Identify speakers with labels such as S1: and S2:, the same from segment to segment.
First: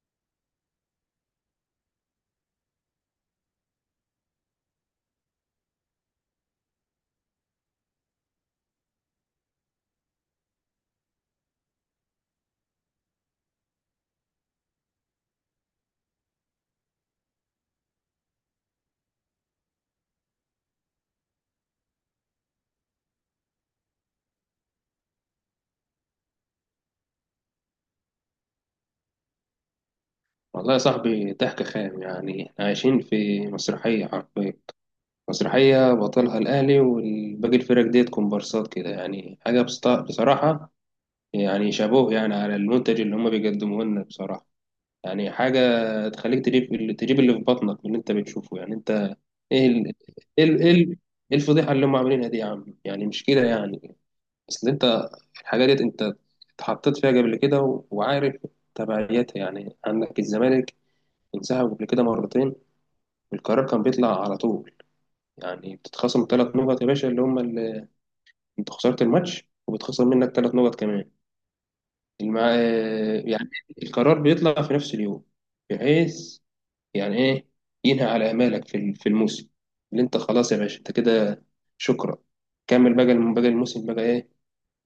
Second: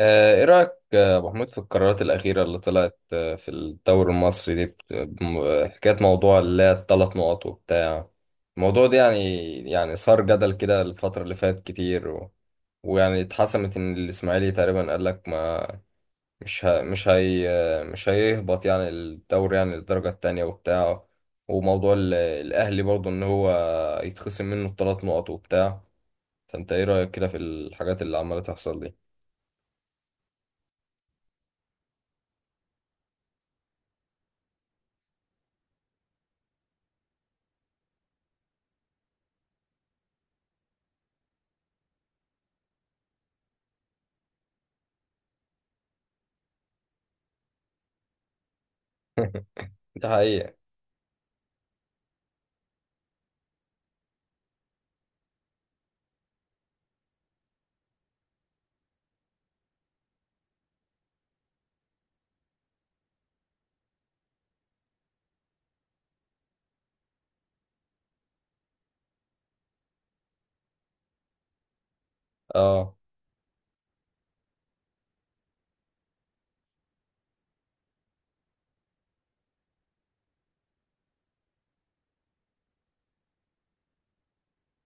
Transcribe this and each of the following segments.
S1: ايه رأيك، ابو حميد، في القرارات الأخيرة اللي طلعت، في الدوري المصري دي، حكاية موضوع اللي هي الثلاث نقط وبتاع الموضوع ده. يعني صار جدل كده الفترة اللي فاتت كتير. ويعني اتحسمت ان الإسماعيلي تقريبا قال لك ما مش هي آه، مش هيهبط، يعني الدوري، يعني للدرجة التانية وبتاع. وموضوع الأهلي برضه ان هو يتخصم منه الثلاث نقط وبتاع. فانت ايه رأيك كده في الحاجات اللي عمالة تحصل دي؟
S2: والله يا صاحبي ضحك خام، يعني احنا عايشين في مسرحية حرفيا. مسرحية بطلها الأهلي والباقي الفرق ديت كومبارسات كده. يعني حاجة بصراحة يعني شابوه يعني على المنتج اللي هما بيقدموه لنا بصراحة. يعني حاجة تخليك تجيب اللي في بطنك من اللي انت بتشوفه، يعني انت. ايه ال...
S1: ده
S2: ايه
S1: حقيقة.
S2: ال... ايه ال- إيه الفضيحة اللي هم عاملينها دي يا عم، يعني مش كده يعني. اصل انت الحاجة ديت، انت اتحطيت فيها قبل كده، وعارف تبعياتها. يعني عندك الزمالك انسحب قبل كده مرتين، القرار كان بيطلع على طول. يعني بتتخصم ثلاث نقط يا باشا، اللي هم اللي انت خسرت الماتش وبتخسر منك ثلاث نقط كمان. المع...
S1: اه،
S2: آه، يعني القرار بيطلع في نفس اليوم، بحيث يعني ايه، ينهي على امالك في في الموسم. اللي انت خلاص يا باشا، انت كده شكرا، كمل بقى باقي الموسم بقى ايه،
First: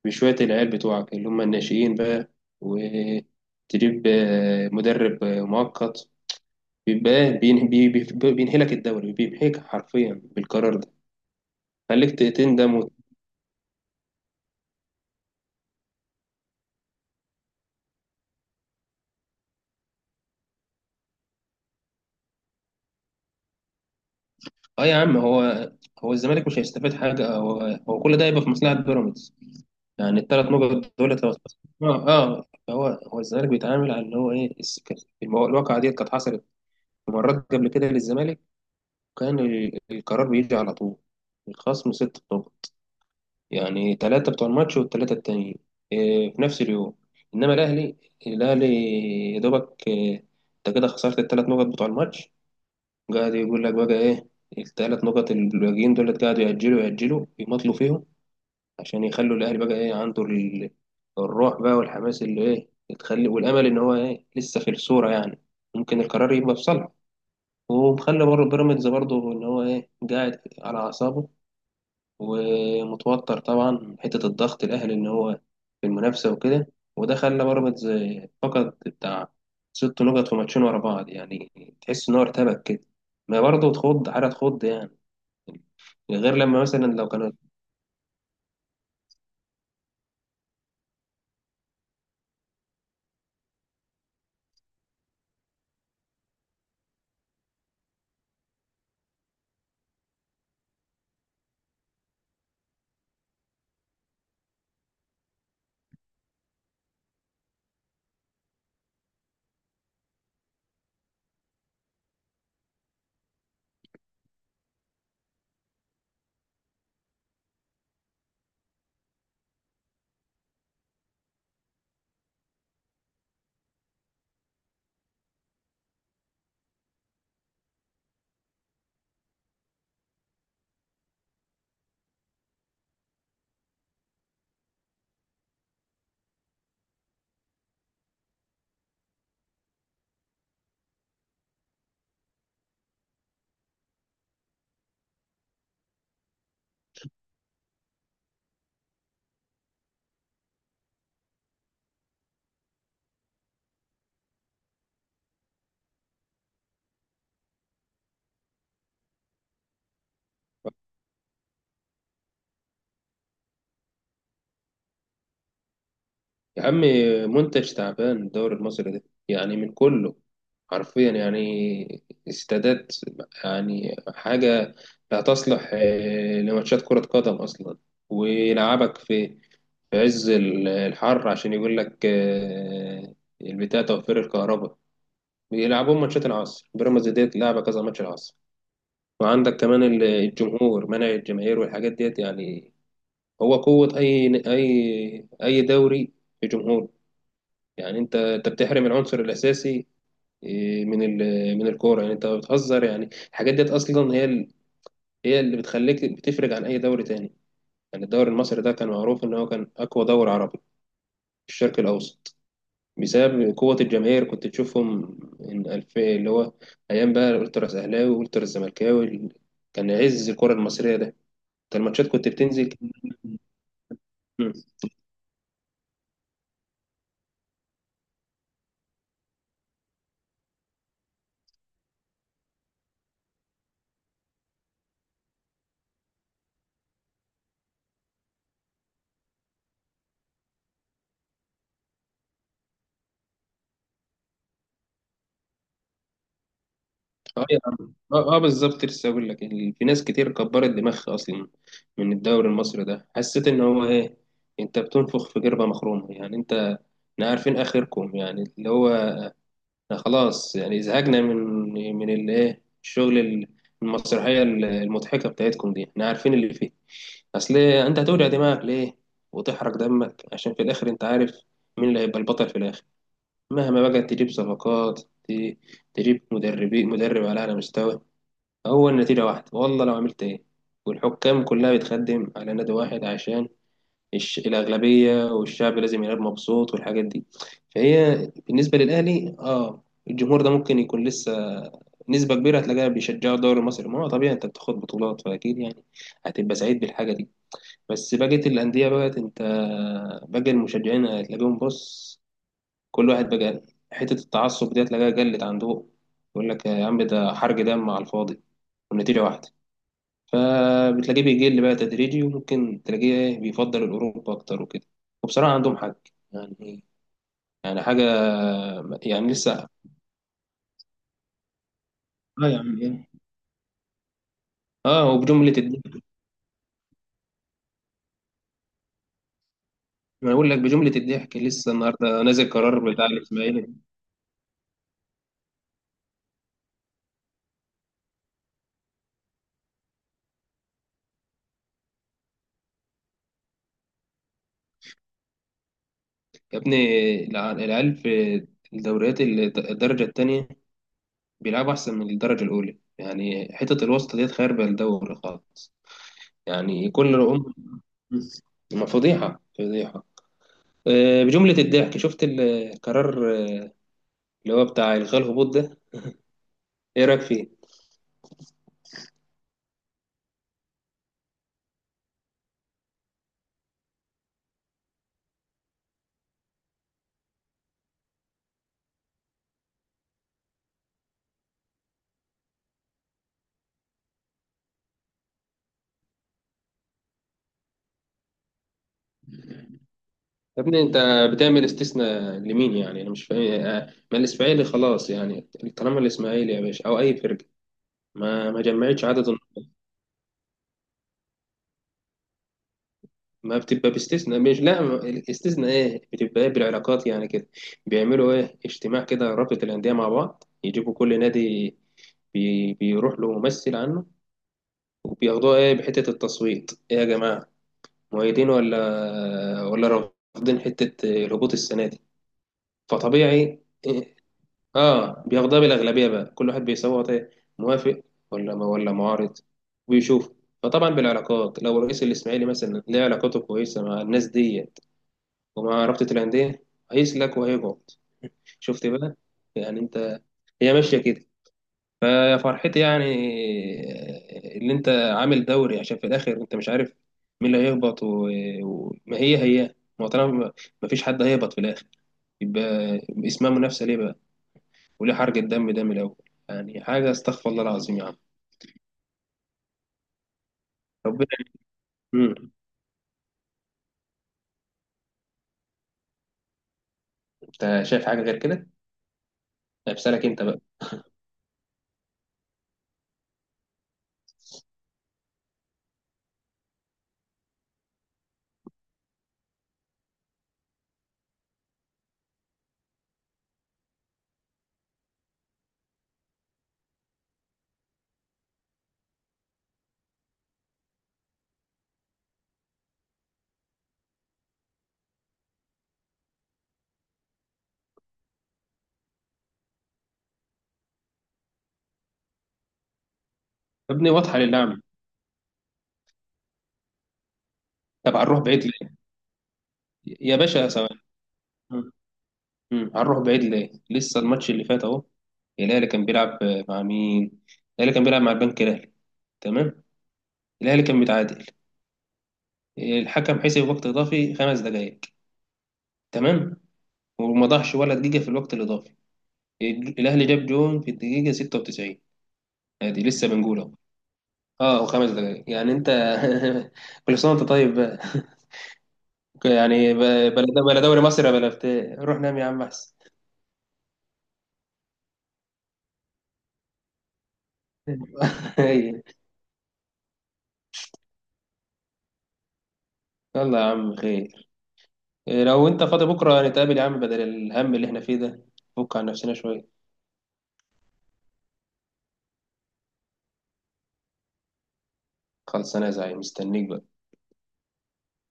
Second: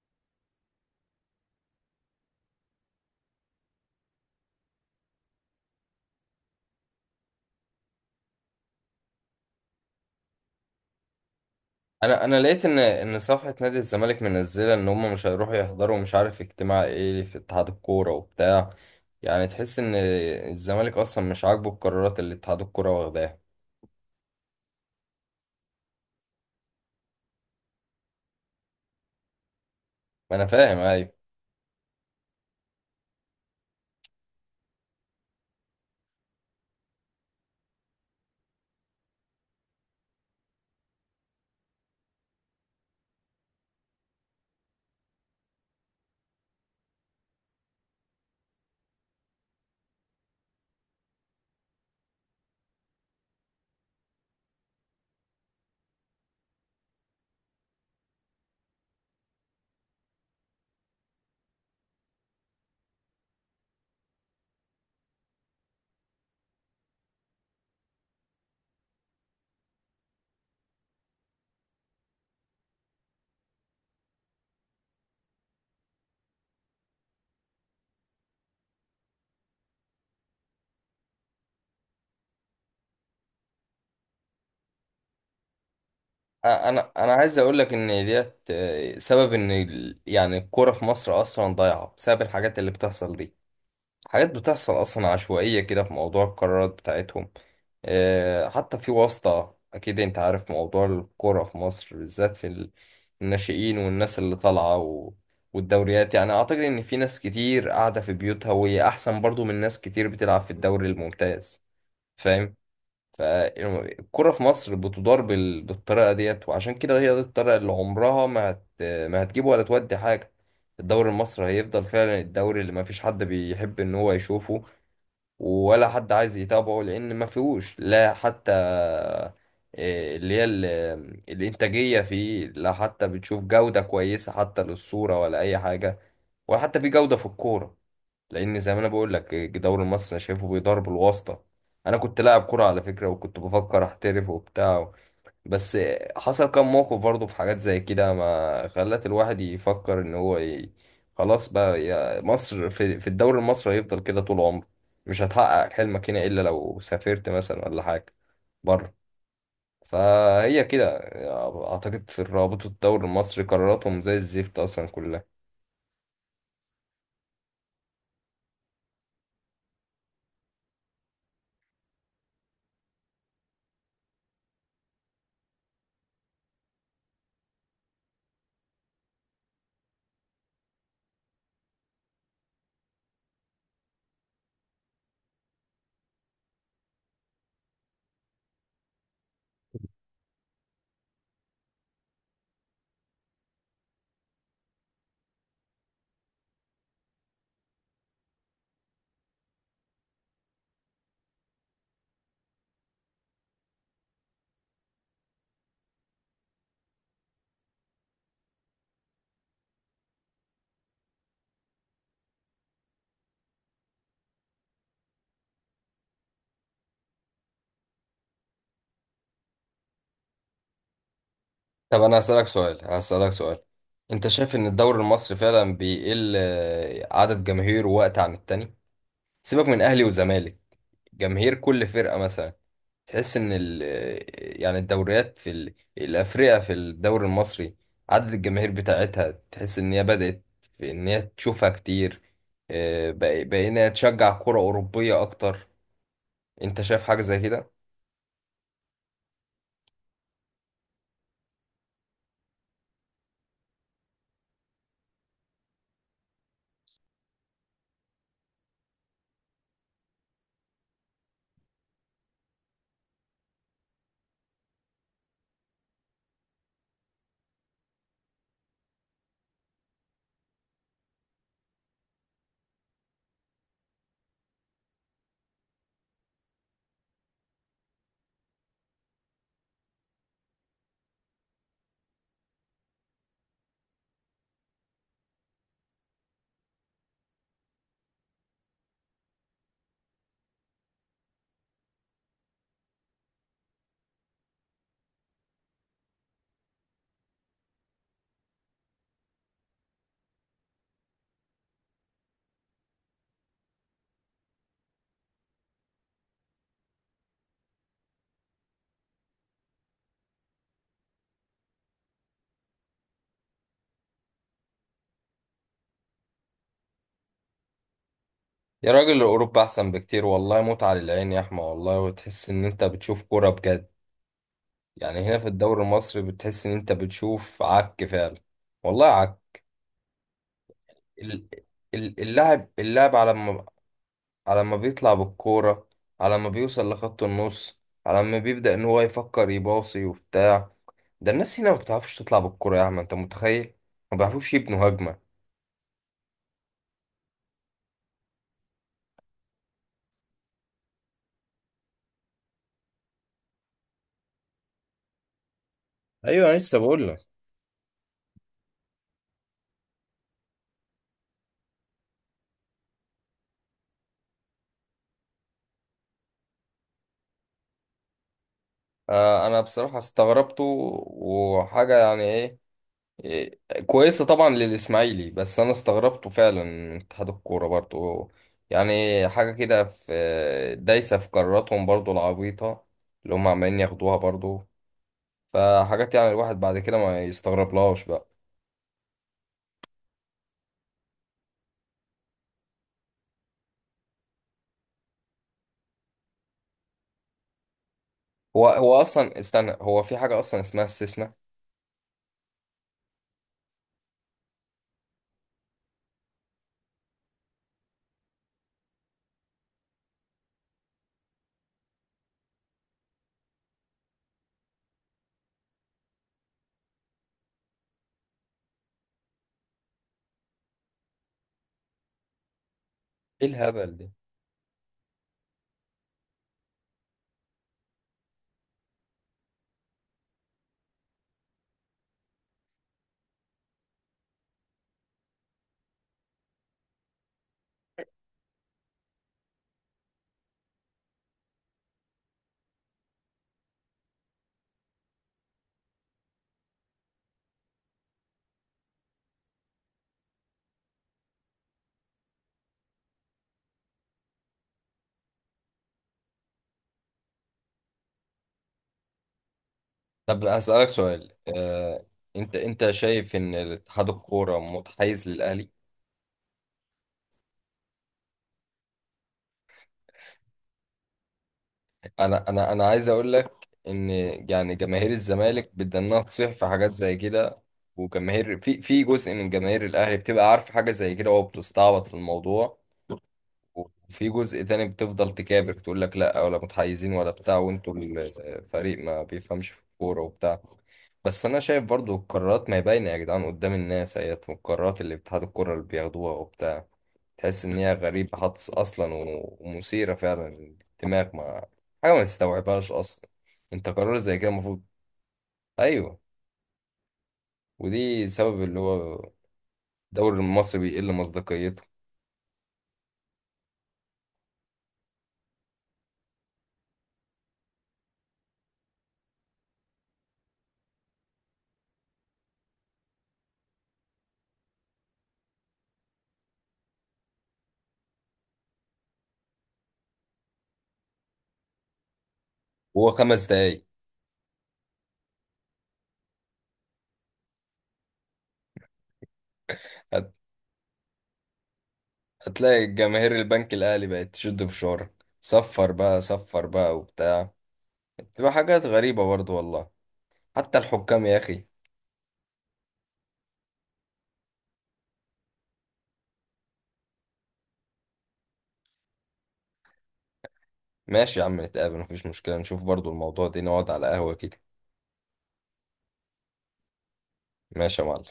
S2: بشوية العيال بتوعك اللي هم الناشئين بقى، وتجيب مدرب مؤقت. بيبقى إيه؟ بينهي بينهي لك الدوري، بينهيك حرفيا بالقرار ده. خليك
S1: انا لقيت
S2: تندم
S1: ان ان صفحه نادي الزمالك منزله ان هم مش هيروحوا يحضروا، مش عارف اجتماع ايه في اتحاد الكوره وبتاع. يعني تحس ان الزمالك اصلا مش عاجبه القرارات اللي اتحاد الكوره واخداها.
S2: اه يا عم. هو الزمالك مش هيستفاد حاجه، هو هو كل ده هيبقى في مصلحه بيراميدز. يعني
S1: ما انا
S2: الثلاث
S1: فاهم،
S2: نقط دول
S1: ايوه.
S2: لو اه اه. هو الزمالك بيتعامل على اللي هو ايه الواقعه ديت كانت حصلت مرات قبل كده للزمالك، كان القرار بيجي على طول، الخصم ست نقط. يعني ثلاثه بتوع الماتش والثلاثه التانيين إيه في نفس اليوم. انما الاهلي، الاهلي يا دوبك إيه، انت كده خسرت الثلاث نقط بتوع الماتش. قاعد يقول لك بقى ايه، الثلاث نقط اللي الباقيين دولت قاعدوا يأجلوا يأجلوا يمطلوا فيهم عشان يخلوا الاهلي بقى ايه عنده الروح بقى والحماس، اللي ايه تخلي، والامل ان هو ايه لسه في الصورة، يعني ممكن القرار يبقى في صالحه. ومخلي بيراميدز برضه ان هو ايه قاعد على اعصابه، ومتوتر طبعا من حتة الضغط الأهلي إن هو في المنافسة وكده. وده خلى بيراميدز فقد بتاع ست نقط في ماتشين ورا بعض، يعني تحس إن هو ارتبك كده. ما برضه تخض، حاجة تخض يعني، غير لما مثلا
S1: انا
S2: لو
S1: انا
S2: كان.
S1: عايز اقول لك ان ديت سبب ان يعني الكوره في مصر اصلا ضايعه بسبب الحاجات اللي بتحصل دي. حاجات بتحصل أصلا عشوائية كده في موضوع القرارات بتاعتهم. حتى في واسطة، أكيد أنت عارف موضوع الكورة في مصر، بالذات في الناشئين والناس اللي طالعة. والدوريات يعني أعتقد إن في ناس كتير قاعدة في بيوتها وهي أحسن برضو من ناس كتير بتلعب في الدوري الممتاز. فاهم؟ فالكرة في مصر بتدار بالطريقة ديت، وعشان كده هي دي الطريقة اللي عمرها. ما هتجيب ولا تودي حاجة. الدوري المصري هيفضل فعلا الدوري اللي ما فيش حد بيحب ان هو يشوفه، ولا حد عايز يتابعه، لان ما فيهوش لا حتى إيه اللي هي الانتاجية فيه، لا حتى بتشوف جودة كويسة حتى للصورة ولا اي حاجة، ولا حتى في جودة في الكورة. لان زي ما انا بقول لك، الدوري المصري انا شايفه بيدار بالواسطه. انا كنت لاعب كوره على فكره، وكنت بفكر احترف وبتاع. بس حصل كام موقف برضه في حاجات زي كده ما خلت الواحد يفكر ان هو. خلاص بقى يا مصر. في الدوري المصري هيفضل كده طول عمره. مش هتحقق حلمك هنا الا لو سافرت مثلا ولا حاجه بره. فهي كده. اعتقد في رابطه الدوري المصري قراراتهم زي الزفت اصلا كلها.
S2: يا عم، منتج تعبان الدوري المصري ده يعني من كله حرفيا. يعني استادات، يعني حاجة لا تصلح لماتشات كرة قدم أصلا. ويلعبك في في عز الحر عشان يقول لك البتاع توفير الكهرباء. بيلعبون ماتشات العصر، بيراميدز ديت لعبة كذا ماتش العصر. وعندك كمان الجمهور، منع الجماهير والحاجات ديت. يعني هو قوة أي أي أي دوري في جمهور. يعني أنت بتحرم العنصر الأساسي من من الكورة. يعني أنت بتهزر، يعني الحاجات ديت أصلا هي هي اللي بتخليك بتفرق عن أي دوري تاني. يعني الدوري المصري ده كان معروف إن هو كان أقوى دوري عربي في الشرق الأوسط بسبب قوة الجماهير. كنت تشوفهم إن ألف اللي هو أيام بقى الألتراس أهلاوي والألتراس زملكاوي، كان عز الكرة المصرية ده. أنت
S1: طب
S2: الماتشات
S1: انا
S2: كنت
S1: هسألك
S2: بتنزل.
S1: سؤال هسألك سؤال انت
S2: مم.
S1: شايف ان الدوري المصري فعلا بيقل، عدد جماهيره وقت عن التاني؟ سيبك من اهلي وزمالك. جماهير كل فرقة مثلا، تحس ان ال آه، يعني الدوريات في الافريقيا، في الدوري المصري عدد الجماهير بتاعتها تحس ان هي بدأت في ان هي تشوفها كتير. بقينا تشجع كرة أوروبية اكتر. انت شايف حاجة زي
S2: اه يا
S1: كده؟
S2: عم اه، آه بالظبط. لسه اقول لك في ناس كتير كبرت دماغها اصلا من الدوري المصري ده. حسيت ان هو ايه، انت بتنفخ في جربة مخرومة، يعني انت احنا عارفين اخركم، يعني اللي هو خلاص يعني زهقنا من من الايه الشغل المسرحيه المضحكه بتاعتكم دي، احنا عارفين اللي فيه. اصل إيه، انت هتوجع دماغك ليه وتحرق دمك عشان في الاخر انت عارف مين اللي هيبقى البطل في الاخر. مهما بقى تجيب صفقات، ت- تجيب مدربين، مدرب على اعلى مستوى، هو النتيجه واحده، والله لو عملت ايه. والحكام كلها بتخدم على نادي واحد عشان الأغلبية والشعب لازم يلعب مبسوط، والحاجات دي. فهي بالنسبة للأهلي اه، الجمهور ده ممكن يكون لسه نسبة كبيرة هتلاقيها بيشجعوا الدوري المصري. ما هو طبيعي، انت بتاخد بطولات فأكيد يعني هتبقى سعيد بالحاجة دي. بس بقية الأندية بقت انت، باقي المشجعين هتلاقيهم بص، كل واحد بقى حتة التعصب دي هتلاقيها قلت عنده. يقول لك يا عم ده حرق دم على الفاضي والنتيجة واحدة. فبتلاقيه بيقل بقى تدريجي، وممكن تلاقيه إيه بيفضل الأوروبا أكتر وكده. وبصراحة عندهم حق. يعني، يعني حاجة.
S1: يا راجل،
S2: يعني لسه
S1: اوروبا
S2: اه،
S1: احسن بكتير والله، متعة للعين يا احمد والله، وتحس ان
S2: يعني
S1: انت
S2: ايه،
S1: بتشوف كرة بجد.
S2: اه
S1: يعني هنا في
S2: وبجملة
S1: الدوري
S2: الضحك.
S1: المصري بتحس ان انت بتشوف عك فعلا، والله عك.
S2: ما اقول لك بجملة الضحك،
S1: ال-
S2: لسه النهارده نازل
S1: اللاعب
S2: قرار بتاع
S1: اللاعب على ما
S2: الاسماعيلي.
S1: على ما بيطلع بالكورة، على ما بيوصل لخط النص، على ما بيبدأ ان هو يفكر يباصي وبتاع. ده الناس هنا ما بتعرفش تطلع بالكورة، يا عم انت متخيل؟ ما بيعرفوش يبنوا هجمة.
S2: يا ابني العيال في الدوريات الدرجة التانية بيلعبوا أحسن من الدرجة الأولى. يعني حتة الوسط ديت خاربة الدوري خالص.
S1: ايوه، أنا لسه
S2: يعني
S1: بقول
S2: كل
S1: لك.
S2: رقم، ما فضيحة فضيحة. بجملة الضحك. شفت القرار اللي هو بتاع إلغاء الهبوط ده؟ إيه رأيك فيه؟
S1: انا بصراحة استغربته. وحاجة يعني ايه، إيه، كويسة طبعا للإسماعيلي، بس أنا استغربته فعلا من اتحاد الكورة برضو. يعني حاجة كده، في دايسة في قراراتهم برضو العبيطة اللي هم عمالين ياخدوها برضو. فحاجات يعني الواحد بعد كده ما يستغربلهاش بقى.
S2: يا ابني أنت بتعمل استثناء لمين؟ يعني أنا مش فاهم ما الإسماعيلي خلاص يعني. طالما الإسماعيلي يا باشا أو أي فرقة ما
S1: هو أصلا، استنى، هو في حاجة أصلا اسمها استثناء؟
S2: ما بتبقى باستثناء. مش لا ما- الاستثناء إيه؟ بتبقى إيه بالعلاقات يعني كده. بيعملوا إيه اجتماع كده، رابطة الأندية مع بعض، يجيبوا كل نادي بيروح له ممثل عنه وبياخدوها ايه بحتة التصويت. ايه يا جماعة، مؤيدين ولا ولا رافضين حتة الهبوط السنة دي؟
S1: إيه
S2: فطبيعي
S1: الهبل ده؟
S2: اه، بياخدها بالاغلبيه بقى. كل واحد بيصوت ايه، موافق ولا ما ولا معارض، ويشوف. فطبعا بالعلاقات لو رئيس الاسماعيلي مثلا ليه علاقاته كويسه مع الناس ديت ومع رابطه الانديه، هيسلك وهيقعد. شفت بقى، يعني انت هي ماشيه كده. فيا فرحتي يعني اللي انت عامل دوري، عشان في الاخر انت مش عارف مين اللي هيهبط وما هي ما هو طالما ما فيش حد هيهبط في الاخر، يبقى اسمها منافسه ليه بقى؟ وليه حرق الدم ده من الأول؟ يعني حاجة، استغفر الله العظيم يا عم.
S1: طب أسألك
S2: ربنا.
S1: سؤال.
S2: مم.
S1: أنت شايف إن اتحاد الكورة متحيز للأهلي؟
S2: أنت شايف حاجة غير كده؟ أمثالك أنت بقى.
S1: انا عايز اقول لك ان يعني جماهير الزمالك بدنا تصيح في حاجات زي كده، وجماهير، في جزء من جماهير الاهلي بتبقى عارف حاجه زي كده وبتستعبط في الموضوع. وفي جزء تاني بتفضل تكابر تقول لك لا، ولا متحيزين ولا بتاع، وانتوا الفريق ما بيفهمش في الكوره وبتاع. بس انا شايف برضو القرارات ما هي باينه يا جدعان قدام الناس اهيت، والقرارات اللي اتحاد الكوره اللي بياخدوها وبتاع تحس ان هي غريبة حدس اصلا، ومثيرة فعلا للدماغ، ما حاجة ما تستوعبهاش اصلا. انت
S2: يا ابني
S1: قرار
S2: واضحة
S1: زي كده
S2: للعمى.
S1: المفروض. ايوه.
S2: طب
S1: ودي
S2: هنروح
S1: سبب
S2: بعيد
S1: اللي
S2: ليه؟
S1: هو
S2: يا
S1: الدوري
S2: باشا
S1: المصري
S2: ثواني.
S1: بيقل مصداقيته.
S2: مم. مم. هنروح بعيد ليه؟ لسه الماتش اللي فات أهو، الأهلي كان بيلعب مع مين؟ الأهلي كان بيلعب مع البنك الأهلي، تمام؟ الأهلي كان متعادل، الحكم حسب وقت إضافي خمس دقايق، تمام؟ وما ضاعش ولا دقيقة في الوقت الإضافي، الأهلي جاب جون في الدقيقة 96. ادي
S1: وهو
S2: لسه
S1: خمس
S2: بنقولها،
S1: دقايق
S2: اه وخمس دقايق يعني انت كل سنه وانت طيب بقى. يعني
S1: هت-
S2: بلا بلا دوري مصر بلا بتاع، روح نام يا عم
S1: هتلاقي
S2: احسن.
S1: جماهير البنك الاهلي بقت تشد في شعرك. صفر بقى، صفر بقى وبتاع. بتبقى حاجات
S2: هي.
S1: غريبة برضه والله. حتى الحكام يا اخي.
S2: يلا يا عم خير، إيه، لو انت فاضي بكره نتقابل يا عم بدل الهم اللي احنا فيه ده، فك عن نفسنا شويه.
S1: ماشي يا عم، نتقابل مفيش مشكلة، نشوف برضه الموضوع ده، نقعد على قهوة كده.
S2: خلص انا زعيم، مستنيك بقى.
S1: ماشي يا معلم.